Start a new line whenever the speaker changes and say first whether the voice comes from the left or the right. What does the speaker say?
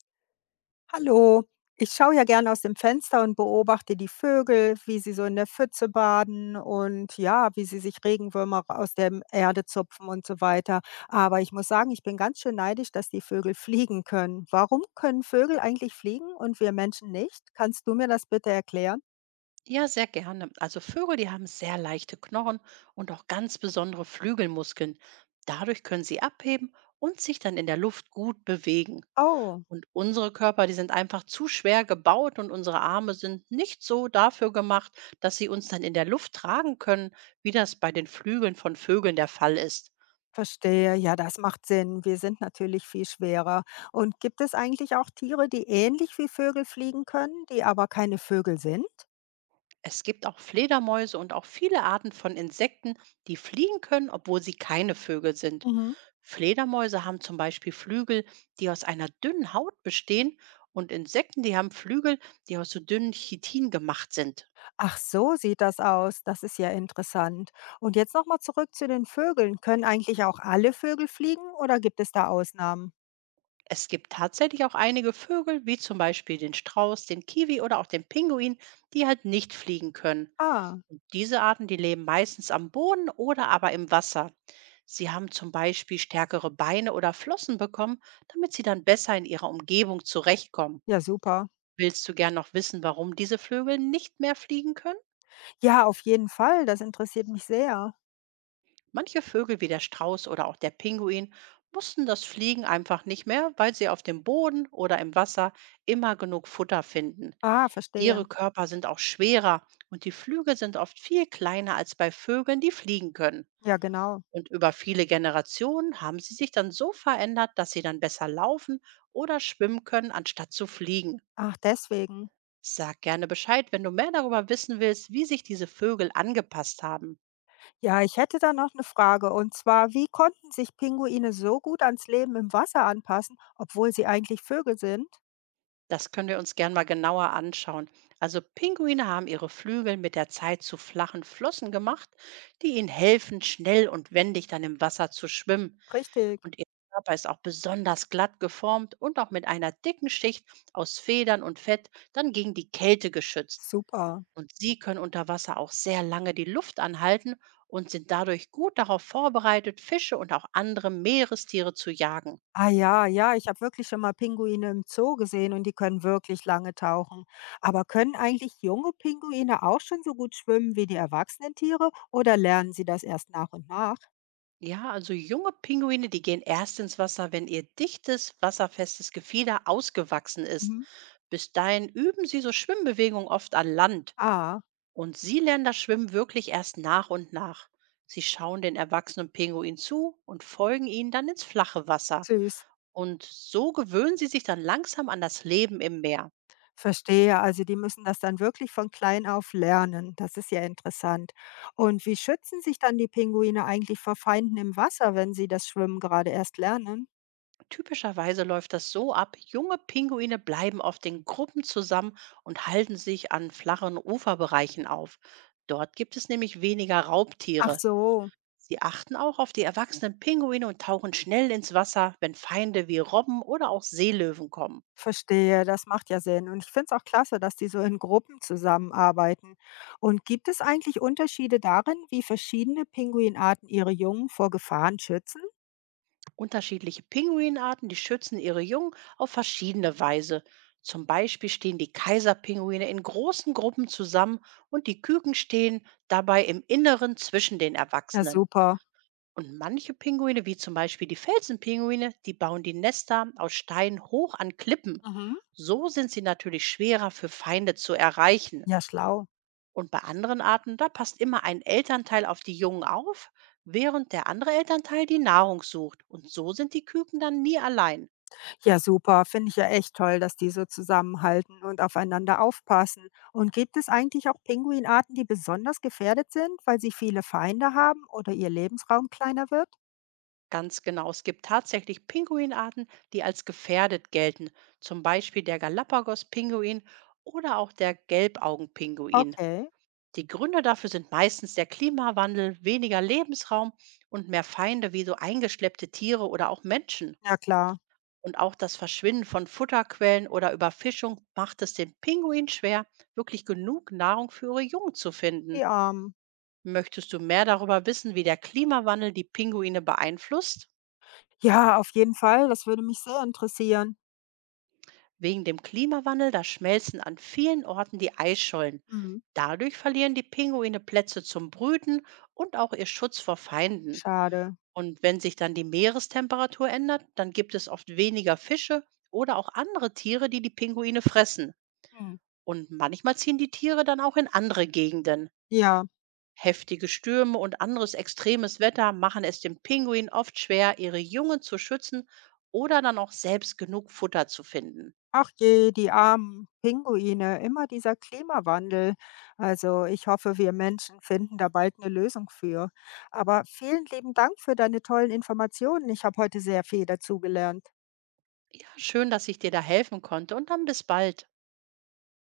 left: Hallo, ich schaue ja gern aus dem Fenster und beobachte die Vögel, wie sie so in der Pfütze baden und ja, wie sie sich Regenwürmer aus der Erde zupfen und so weiter. Aber ich muss sagen, ich bin ganz schön neidisch, dass die Vögel fliegen können. Warum können Vögel eigentlich fliegen und wir Menschen nicht? Kannst du mir das bitte erklären?
right: Ja, sehr gerne. Also Vögel, die haben sehr leichte Knochen und auch ganz besondere Flügelmuskeln. Dadurch können sie abheben und sich dann in der Luft gut bewegen.
left: Oh,
right: Und unsere Körper, die sind einfach zu schwer gebaut und unsere Arme sind nicht so dafür gemacht, dass sie uns dann in der Luft tragen können, wie das bei den Flügeln von Vögeln der Fall ist.
left: verstehe. Ja, das macht Sinn. Wir sind natürlich viel schwerer. Und gibt es eigentlich auch Tiere, die ähnlich wie Vögel fliegen können, die aber keine Vögel sind?
right: Es gibt auch Fledermäuse und auch viele Arten von Insekten, die fliegen können, obwohl sie keine Vögel sind.
left: Mhm.
right: Fledermäuse haben zum Beispiel Flügel, die aus einer dünnen Haut bestehen und Insekten, die haben Flügel, die aus so dünnen Chitin gemacht sind.
left: Ach, so sieht das aus. Das ist ja interessant. Und jetzt nochmal zurück zu den Vögeln. Können eigentlich auch alle Vögel fliegen oder gibt es da Ausnahmen?
right: Es gibt tatsächlich auch einige Vögel, wie zum Beispiel den Strauß, den Kiwi oder auch den Pinguin, die halt nicht fliegen können.
left: Ah,
right: Diese Arten, die leben meistens am Boden oder aber im Wasser. Sie haben zum Beispiel stärkere Beine oder Flossen bekommen, damit sie dann besser in ihrer Umgebung zurechtkommen.
left: ja, super.
right: Willst du gern noch wissen, warum diese Vögel nicht mehr fliegen können?
left: Ja, auf jeden Fall. Das interessiert mich sehr.
right: Manche Vögel wie der Strauß oder auch der Pinguin mussten das Fliegen einfach nicht mehr, weil sie auf dem Boden oder im Wasser immer genug Futter finden.
left: Ah, verstehe.
right: Ihre Körper sind auch schwerer und die Flügel sind oft viel kleiner als bei Vögeln, die fliegen können.
left: Ja, genau.
right: Und über viele Generationen haben sie sich dann so verändert, dass sie dann besser laufen oder schwimmen können, anstatt zu fliegen.
left: Ach, deswegen.
right: Sag gerne Bescheid, wenn du mehr darüber wissen willst, wie sich diese Vögel angepasst haben.
left: Ja, ich hätte da noch eine Frage. Und zwar, wie konnten sich Pinguine so gut ans Leben im Wasser anpassen, obwohl sie eigentlich Vögel sind?
right: Das können wir uns gern mal genauer anschauen. Also Pinguine haben ihre Flügel mit der Zeit zu flachen Flossen gemacht, die ihnen helfen, schnell und wendig dann im Wasser zu schwimmen.
left: Richtig.
right: Und ihr Körper ist auch besonders glatt geformt und auch mit einer dicken Schicht aus Federn und Fett dann gegen die Kälte geschützt.
left: Super.
right: Und sie können unter Wasser auch sehr lange die Luft anhalten und sind dadurch gut darauf vorbereitet, Fische und auch andere Meerestiere zu jagen.
left: Ah ja, ja, ich habe wirklich schon mal Pinguine im Zoo gesehen und die können wirklich lange tauchen. Aber können eigentlich junge Pinguine auch schon so gut schwimmen wie die erwachsenen Tiere oder lernen sie das erst nach und nach?
right: Ja, also junge Pinguine, die gehen erst ins Wasser, wenn ihr dichtes, wasserfestes Gefieder ausgewachsen ist.
left: Mhm.
right: Bis dahin üben sie so Schwimmbewegungen oft an Land.
left: Ah,
right: Und sie lernen das Schwimmen wirklich erst nach und nach. Sie schauen den erwachsenen Pinguin zu und folgen ihnen dann ins flache Wasser.
left: süß.
right: Und so gewöhnen sie sich dann langsam an das Leben im Meer.
left: Verstehe, also die müssen das dann wirklich von klein auf lernen. Das ist ja interessant. Und wie schützen sich dann die Pinguine eigentlich vor Feinden im Wasser, wenn sie das Schwimmen gerade erst lernen?
right: Typischerweise läuft das so ab: Junge Pinguine bleiben oft in Gruppen zusammen und halten sich an flachen Uferbereichen auf. Dort gibt es nämlich weniger
left: Ach
right: Raubtiere.
left: so,
right: Sie achten auch auf die erwachsenen Pinguine und tauchen schnell ins Wasser, wenn Feinde wie Robben oder auch Seelöwen kommen.
left: verstehe, das macht ja Sinn. Und ich finde es auch klasse, dass die so in Gruppen zusammenarbeiten. Und gibt es eigentlich Unterschiede darin, wie verschiedene Pinguinarten ihre Jungen vor Gefahren schützen?
right: Unterschiedliche Pinguinarten, die schützen ihre Jungen auf verschiedene Weise. Zum Beispiel stehen die Kaiserpinguine in großen Gruppen zusammen und die Küken stehen dabei im Inneren zwischen den
left: Ja,
right: Erwachsenen.
left: super.
right: Und manche Pinguine, wie zum Beispiel die Felsenpinguine, die bauen die Nester aus Stein hoch an Klippen.
left: Mhm.
right: So sind sie natürlich schwerer für Feinde zu erreichen.
left: Ja, schlau.
right: Und bei anderen Arten, da passt immer ein Elternteil auf die Jungen auf, während der andere Elternteil die Nahrung sucht. Und so sind die Küken dann nie allein.
left: Ja, super. Finde ich ja echt toll, dass die so zusammenhalten und aufeinander aufpassen. Und gibt es eigentlich auch Pinguinarten, die besonders gefährdet sind, weil sie viele Feinde haben oder ihr Lebensraum kleiner wird?
right: Ganz genau, es gibt tatsächlich Pinguinarten, die als gefährdet gelten. Zum Beispiel der Galapagos-Pinguin oder auch der Gelbaugenpinguin.
left: Okay,
right: Die Gründe dafür sind meistens der Klimawandel, weniger Lebensraum und mehr Feinde wie so eingeschleppte Tiere oder auch Menschen.
left: ja klar.
right: Und auch das Verschwinden von Futterquellen oder Überfischung macht es den Pinguinen schwer, wirklich genug Nahrung für ihre Jungen zu finden.
left: Die Armen.
right: Möchtest du mehr darüber wissen, wie der Klimawandel die Pinguine beeinflusst?
left: Ja, auf jeden Fall. Das würde mich sehr interessieren.
right: Wegen dem Klimawandel, da schmelzen an vielen Orten die Eisschollen.
left: Mhm.
right: Dadurch verlieren die Pinguine Plätze zum Brüten und auch ihr Schutz vor Feinden.
left: Schade.
right: Und wenn sich dann die Meerestemperatur ändert, dann gibt es oft weniger Fische oder auch andere Tiere, die die Pinguine fressen.
left: Mhm.
right: Und manchmal ziehen die Tiere dann auch in andere Gegenden.
left: Ja,
right: Heftige Stürme und anderes extremes Wetter machen es dem Pinguin oft schwer, ihre Jungen zu schützen oder dann auch selbst genug Futter zu finden.
left: ach je, die armen Pinguine, immer dieser Klimawandel. Also ich hoffe, wir Menschen finden da bald eine Lösung für. Aber vielen lieben Dank für deine tollen Informationen. Ich habe heute sehr viel dazugelernt.
right: Ja, schön, dass ich dir da helfen konnte, und dann bis bald.